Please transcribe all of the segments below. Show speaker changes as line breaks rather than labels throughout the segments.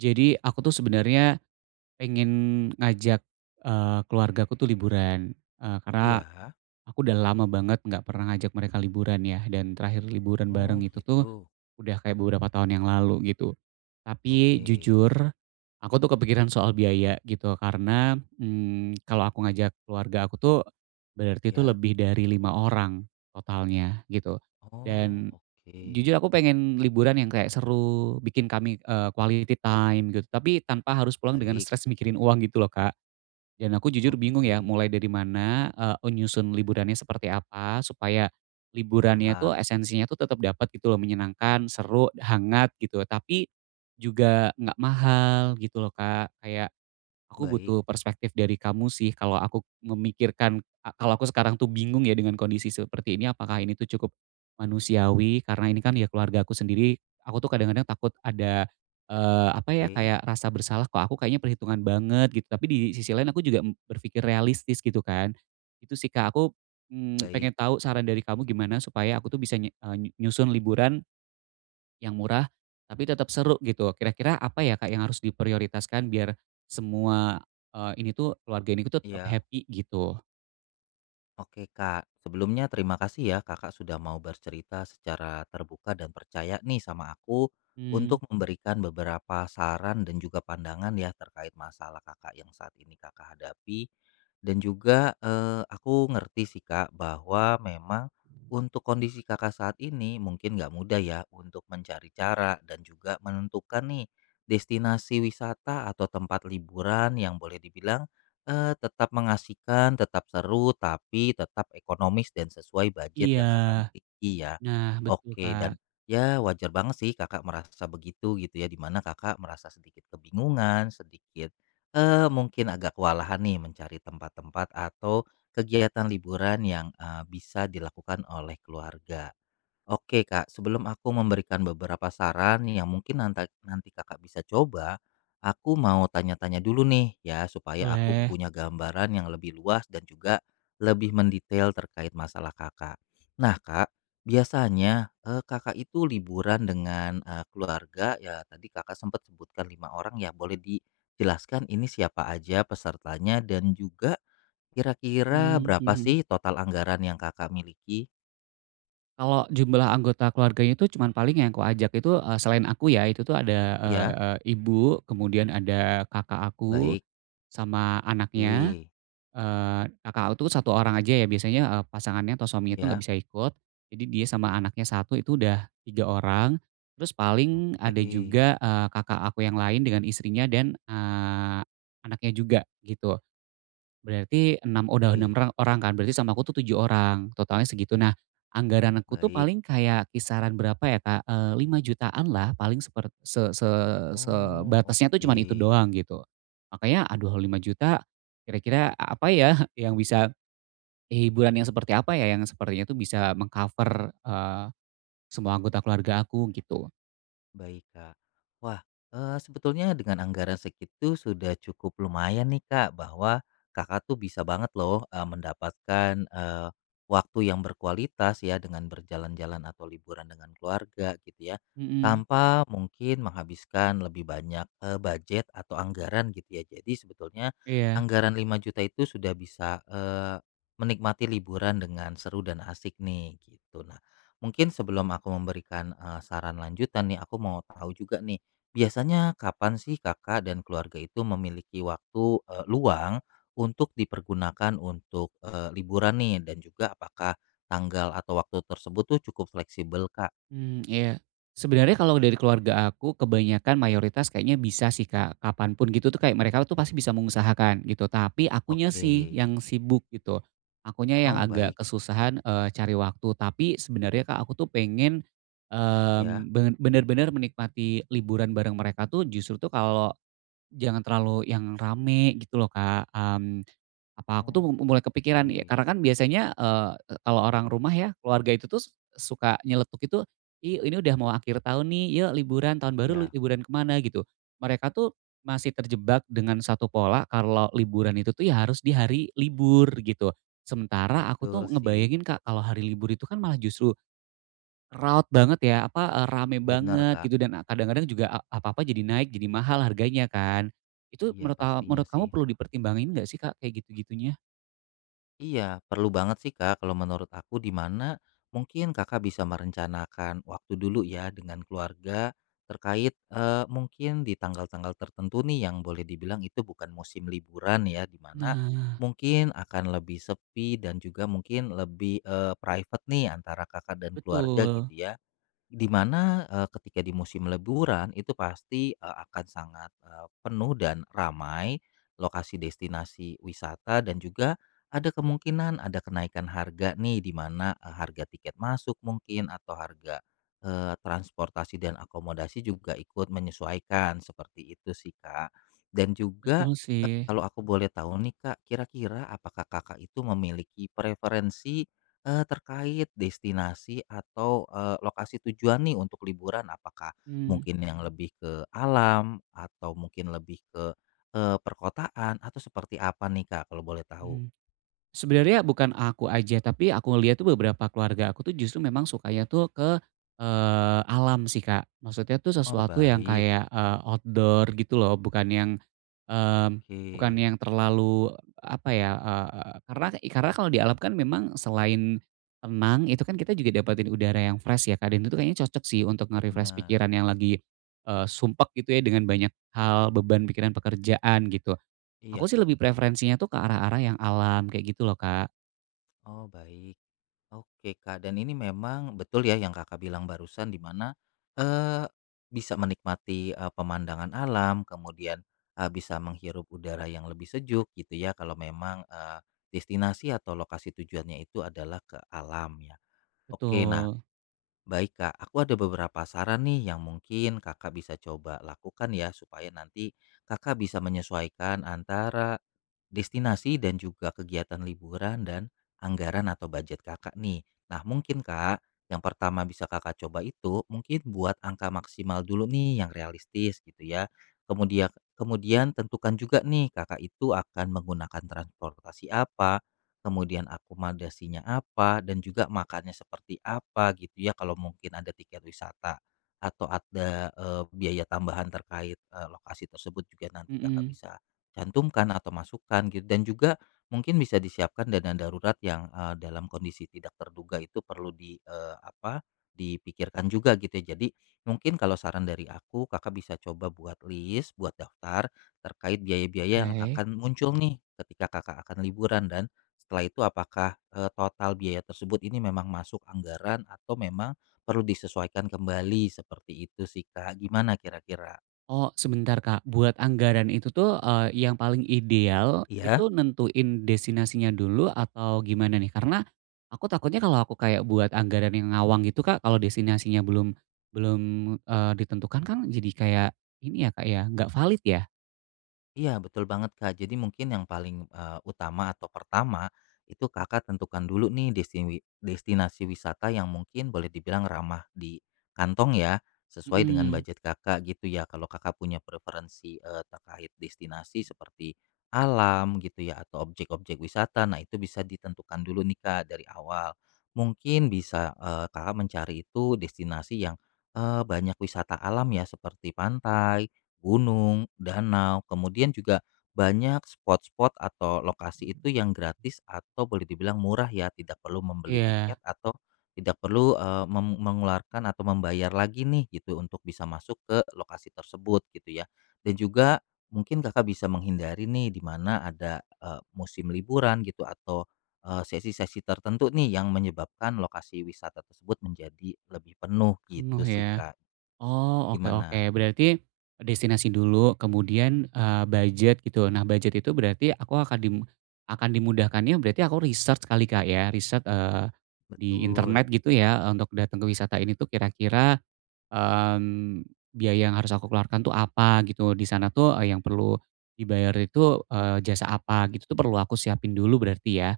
Jadi aku tuh sebenarnya pengen ngajak, keluargaku tuh liburan, karena
Iya?
aku udah lama banget nggak pernah ngajak mereka liburan ya, dan terakhir liburan
Oh
bareng itu tuh
gitu.
udah kayak beberapa tahun yang lalu gitu. Tapi
Oke.
jujur, aku tuh kepikiran soal biaya gitu karena, kalau aku ngajak keluarga aku tuh, berarti itu
Ya?
lebih dari 5 orang totalnya gitu.
Oh,
Dan, jujur
oke.
aku pengen liburan yang kayak seru, bikin kami, quality time gitu, tapi tanpa harus pulang dengan
Baik.
stres mikirin uang gitu loh, Kak. Dan aku jujur bingung ya
Oke.
mulai dari mana, nyusun liburannya seperti apa supaya liburannya tuh
Paham.
esensinya tuh tetap dapat gitu loh, menyenangkan, seru, hangat gitu, tapi juga nggak mahal gitu loh, Kak. Kayak aku
Baik.
butuh perspektif dari kamu sih kalau aku memikirkan kalau aku sekarang tuh bingung ya dengan kondisi seperti ini, apakah ini tuh cukup manusiawi karena ini kan ya keluarga aku sendiri, aku tuh kadang-kadang takut ada, apa ya,
Oke.
kayak rasa bersalah kok aku kayaknya perhitungan banget gitu, tapi di sisi lain aku juga berpikir realistis gitu kan. Itu sih Kak, aku, pengen
Baik.
tahu saran dari kamu gimana supaya aku tuh bisa nyusun liburan yang murah, tapi tetap seru gitu. Kira-kira apa ya Kak yang harus diprioritaskan biar semua, ini tuh keluarga ini tuh tetap
Iya.
happy gitu?
Oke Kak, sebelumnya terima kasih ya Kakak sudah mau bercerita secara terbuka dan percaya nih sama aku
Mmm,
untuk memberikan beberapa saran dan juga pandangan ya terkait masalah Kakak yang saat ini Kakak hadapi. Dan juga aku ngerti sih Kak bahwa memang untuk kondisi Kakak saat ini mungkin nggak mudah ya untuk mencari cara dan juga menentukan nih destinasi wisata atau tempat liburan yang boleh dibilang tetap mengasihkan, tetap seru, tapi tetap ekonomis dan sesuai budget
iya.
yang Kakak miliki ya.
Nah, betul
Oke,
Kak.
dan ya wajar banget sih Kakak merasa begitu gitu ya, di mana Kakak merasa sedikit kebingungan, sedikit, mungkin agak kewalahan nih mencari tempat-tempat atau kegiatan liburan yang, bisa dilakukan oleh keluarga. Oke Kak, sebelum aku memberikan beberapa saran yang mungkin nanti Kakak bisa coba, aku mau tanya-tanya dulu nih ya supaya aku
Boleh.
punya gambaran yang lebih luas dan juga lebih mendetail terkait masalah Kakak. Nah Kak, biasanya Kakak itu liburan dengan keluarga ya tadi Kakak sempat sebutkan 5 orang ya boleh dijelaskan ini siapa aja pesertanya dan juga kira-kira
Mmm,
berapa
mhm.
sih total anggaran yang Kakak miliki?
Kalau jumlah anggota keluarganya itu cuman paling yang aku ajak itu, selain aku ya, itu tuh ada, eee
Ya,
eee, ibu, kemudian ada kakak aku,
baik.
sama anaknya.
Oke,
Kakak aku satu orang aja ya biasanya, pasangannya atau suaminya itu nggak
ya,
bisa ikut. Jadi dia sama anaknya satu itu udah 3 orang. Terus paling
oke,
ada juga, kakak aku yang lain dengan istrinya dan, anaknya juga gitu. Berarti 6 udah 6
oke,
orang orang kan, berarti sama aku tuh 7 orang, totalnya segitu. Nah, anggaran aku tuh
baik.
paling kayak kisaran berapa ya Kak, 5.000.000-an lah paling seper se se
Oh,
sebatasnya tuh
oke.
cuman itu doang gitu. Makanya aduh 5 juta kira-kira apa ya yang bisa eh, hiburan yang seperti apa ya, yang sepertinya tuh bisa cover semua anggota keluarga aku gitu.
Baik, Kak. Wah, sebetulnya dengan anggaran segitu sudah cukup lumayan nih, Kak, bahwa Kakak tuh bisa banget loh, mendapatkan, waktu yang berkualitas ya dengan berjalan-jalan atau liburan dengan keluarga gitu ya,
Mhm,
tanpa mungkin menghabiskan lebih banyak, budget atau anggaran gitu ya. Jadi sebetulnya
iya.
anggaran 5 juta itu sudah bisa, menikmati liburan dengan seru dan asik nih, gitu. Mungkin sebelum aku memberikan, saran lanjutan nih, aku mau tahu juga nih, biasanya kapan sih Kakak dan keluarga itu memiliki waktu, luang untuk dipergunakan untuk, liburan nih dan juga apakah tanggal atau waktu tersebut tuh cukup fleksibel, Kak?
Mmm, iya. Sebenarnya kalau dari keluarga aku kebanyakan mayoritas kayaknya bisa sih, Kak, kapan gitu tuh kayak mereka tuh pasti bisa mengusahakan gitu, tapi akunya
Oke.
sih yang sibuk gitu. Akunya yang
Oh,
agak
baik.
kesusahan, cari waktu, tapi sebenarnya, Kak, aku tuh pengen,
Ya.
bener-bener menikmati liburan bareng mereka tuh justru tuh kalau jangan terlalu yang rame gitu loh, Kak, apa aku tuh mulai
Oke.
kepikiran ya karena kan biasanya, kalau orang rumah ya, keluarga itu tuh suka nyeletuk itu, "Ih, ini udah mau akhir tahun nih, yuk liburan, tahun baru lu
Iya,
liburan kemana." Gitu. Mereka tuh masih terjebak dengan satu pola kalau liburan itu tuh ya harus di hari libur gitu. Sementara aku tuh
betul sih.
ngebayangin, Kak, kalau hari libur itu kan malah justru raut banget ya, apa, rame
Bener,
banget
Kak.
gitu dan, kadang-kadang juga apa-apa jadi naik, jadi mahal harganya kan. Itu
Iya, pastinya
menurut kamu
sih.
perlu dipertimbangin nggak sih, Kak, kayak gitu-gitunya?
Iya, perlu banget sih Kak kalau menurut aku di mana mungkin Kakak bisa merencanakan waktu dulu ya dengan keluarga terkait mungkin di tanggal-tanggal tertentu nih yang boleh dibilang itu bukan musim liburan ya di mana
Nah,
mungkin akan lebih sepi dan juga mungkin lebih private nih antara Kakak dan keluarga
betul,
gitu ya. Di mana, ketika di musim liburan itu pasti, akan sangat, penuh dan ramai lokasi destinasi wisata dan juga ada kemungkinan ada kenaikan harga nih di mana, harga tiket masuk mungkin atau harga, transportasi dan akomodasi juga ikut menyesuaikan seperti itu sih, Kak. Dan juga,
betul sih.
kalau aku boleh tahu nih, Kak, kira-kira apakah Kakak itu memiliki preferensi terkait destinasi atau, lokasi tujuan nih untuk liburan apakah
Mmm,
mungkin yang lebih ke alam atau mungkin lebih ke, perkotaan atau seperti apa nih, Kak, kalau boleh tahu?
mhm. Sebenarnya bukan aku aja, tapi aku ngeliat tuh beberapa keluarga aku tuh justru memang sukanya tuh ke, alam sih, Kak. Maksudnya tuh
Oh,
sesuatu yang
baik.
kayak, outdoor gitu loh, bukan yang, mmm,
Oke,
bukan yang terlalu apa ya, karena kalau di alam kan memang selain tenang, itu kan kita juga dapatin udara yang fresh ya, Kak, dan itu kayaknya cocok sih untuk nge-refresh
benar,
pikiran yang lagi, sumpek gitu ya dengan banyak hal, beban pikiran pekerjaan gitu. Aku
iya,
sih
Kak.
lebih preferensinya tuh ke arah-arah yang alam kayak gitu loh, Kak.
Oh, baik. Oke, Kak, dan ini memang betul ya yang Kakak bilang barusan di mana, eee, bisa menikmati, pemandangan alam kemudian, bisa menghirup udara yang lebih sejuk gitu ya kalau memang, destinasi atau lokasi tujuannya itu adalah ke alam ya. Oke, nah
Betul.
baik, Kak, aku ada beberapa saran nih yang mungkin Kakak bisa coba lakukan ya supaya nanti Kakak bisa menyesuaikan antara destinasi dan juga kegiatan liburan dan anggaran atau budget kakak nih. Nah mungkin kak, yang pertama bisa kakak coba itu mungkin buat angka maksimal dulu nih yang realistis gitu ya. Kemudian kemudian tentukan juga nih kakak itu akan menggunakan transportasi apa, kemudian akomodasinya apa, dan juga makannya seperti apa gitu ya kalau mungkin ada tiket wisata atau ada biaya tambahan terkait lokasi tersebut juga nanti kakak
Mhm.
bisa cantumkan atau masukkan gitu dan juga mungkin bisa disiapkan dana darurat yang, dalam kondisi tidak terduga itu perlu dipikirkan juga gitu ya. Jadi mungkin kalau saran dari aku, Kakak bisa coba buat list, buat daftar terkait biaya-biaya
Oke.
yang akan muncul nih ketika Kakak akan liburan dan setelah itu apakah, total biaya tersebut ini memang masuk anggaran atau memang perlu disesuaikan kembali seperti itu sih, Kak. Gimana kira-kira?
Oh, sebentar, Kak. Buat anggaran itu tuh, yang paling ideal
Iya?
itu nentuin destinasinya dulu atau gimana nih? Karena aku takutnya kalau aku kayak buat anggaran yang ngawang gitu, Kak, kalau destinasinya belum belum, eee, ditentukan kan jadi kayak ini ya, Kak, ya, nggak valid ya?
Iya, betul banget, Kak. Jadi mungkin yang paling, utama atau pertama, itu Kakak tentukan dulu nih destinasi wisata yang mungkin boleh dibilang ramah di kantong ya, sesuai dengan
Mhm.
budget Kakak gitu ya. Kalau Kakak punya preferensi, terkait destinasi seperti alam gitu ya atau objek-objek wisata, nah itu bisa ditentukan dulu nih, Kak, dari awal. Mungkin bisa, Kakak mencari itu destinasi yang, banyak wisata alam ya seperti pantai, gunung, danau, kemudian juga banyak spot-spot atau lokasi itu yang gratis atau boleh dibilang murah ya, tidak perlu membeli
Iya,
tiket atau tidak perlu, eee, mem mengeluarkan atau membayar lagi nih gitu untuk bisa masuk ke lokasi tersebut gitu ya. Dan juga mungkin Kakak bisa menghindari nih di mana ada, musim liburan gitu atau, sesi-sesi tertentu nih yang menyebabkan lokasi wisata tersebut menjadi lebih penuh gitu
penuh
sih,
ya.
Kak.
Oh, oke oke.
Gimana?
Berarti destinasi dulu, kemudian, budget gitu. Nah, budget itu berarti aku akan dimudahkannya berarti aku research kali, Kak, ya? Riset, di internet
Betul.
gitu ya, untuk datang ke wisata ini tuh kira-kira, mmm, biaya yang harus aku keluarkan tuh apa gitu, di sana tuh, yang perlu dibayar itu, jasa apa gitu tuh perlu aku siapin dulu berarti ya?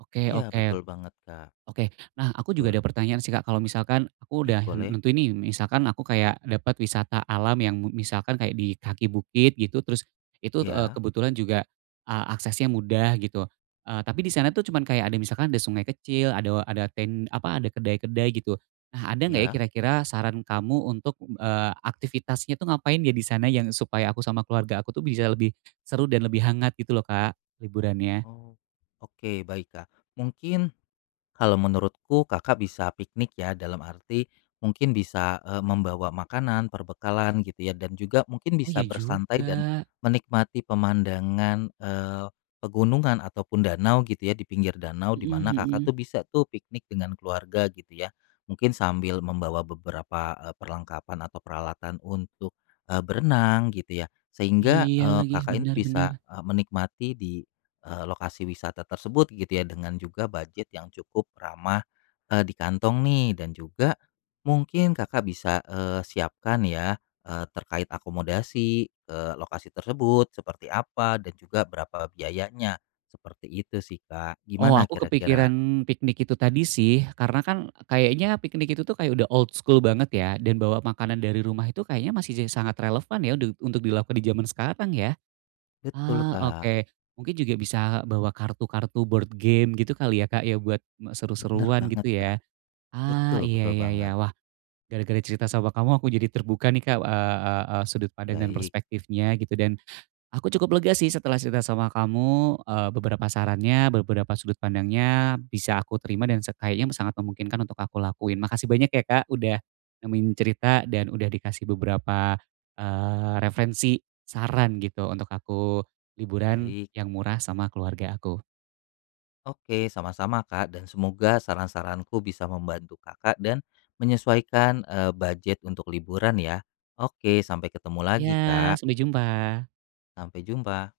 Oke
Iya
oke.
betul banget, Kak,
Oke. Nah, aku juga
betul.
ada pertanyaan sih, Kak. Kalau misalkan aku
Iya
udah
boleh,
nentuin ini misalkan aku kayak dapat wisata alam yang misalkan kayak di kaki bukit gitu, terus itu,
iya
kebetulan juga, aksesnya mudah gitu. Tapi di sana tuh cuman kayak ada misalkan ada sungai kecil, ada ten apa, ada kedai-kedai gitu. Nah, ada nggak ya
iya.
kira-kira saran kamu untuk, aktivitasnya tuh ngapain ya di sana yang supaya aku sama keluarga aku tuh bisa lebih seru dan lebih hangat gitu loh, Kak, liburannya?
Oh, oke baik, Kak. Mungkin, kalau menurutku Kakak bisa piknik ya, dalam arti mungkin bisa, membawa makanan, perbekalan gitu ya, dan juga mungkin
Oh,
bisa
ya
bersantai dan
juga.
menikmati pemandangan, pegunungan ataupun danau gitu ya, di pinggir danau, di mana
Mhm
Kakak
mhm.
tuh bisa tuh piknik dengan keluarga gitu ya. Mungkin sambil membawa beberapa, perlengkapan atau peralatan untuk, berenang gitu ya, sehingga,
Iya lagi,
Kakak ini bisa,
benar-benar.
menikmati di lokasi wisata tersebut gitu ya, dengan juga budget yang cukup ramah, di kantong nih dan juga mungkin Kakak bisa, siapkan ya, terkait akomodasi ke lokasi tersebut seperti apa dan juga berapa biayanya, seperti itu sih, Kak.
Oh
Gimana
aku
kira-kira?
kepikiran piknik itu tadi sih, karena kan kayaknya piknik itu tuh kayak udah old school banget ya, dan bawa makanan dari rumah itu kayaknya masih sangat relevan ya untuk dilakukan di zaman sekarang ya.
Betul,
Ah,
Kak.
oke. Mungkin juga bisa bawa kartu-kartu board game gitu kali ya Kak ya buat
Bener
seru-seruan
banget,
gitu
Kak.
ya. Ah,
Betul
iya
betul
iya iya.
banget.
Wah, gara-gara cerita sama kamu aku jadi terbuka nih Kak, eee eee eee, sudut pandang dan
Baik
perspektifnya gitu dan aku cukup lega sih setelah cerita sama kamu, beberapa sarannya, beberapa sudut pandangnya bisa aku terima dan kayaknya sangat memungkinkan untuk aku lakuin. Makasih banyak ya, Kak, udah nemenin cerita dan udah dikasih beberapa, referensi, saran gitu untuk aku liburan
baik.
yang murah sama keluarga aku.
Oke, sama-sama Kak, dan semoga saran-saranku bisa membantu Kakak dan menyesuaikan, budget untuk liburan ya. Oke, sampai ketemu lagi
Ya,
Kak,
sampai jumpa.
sampai jumpa.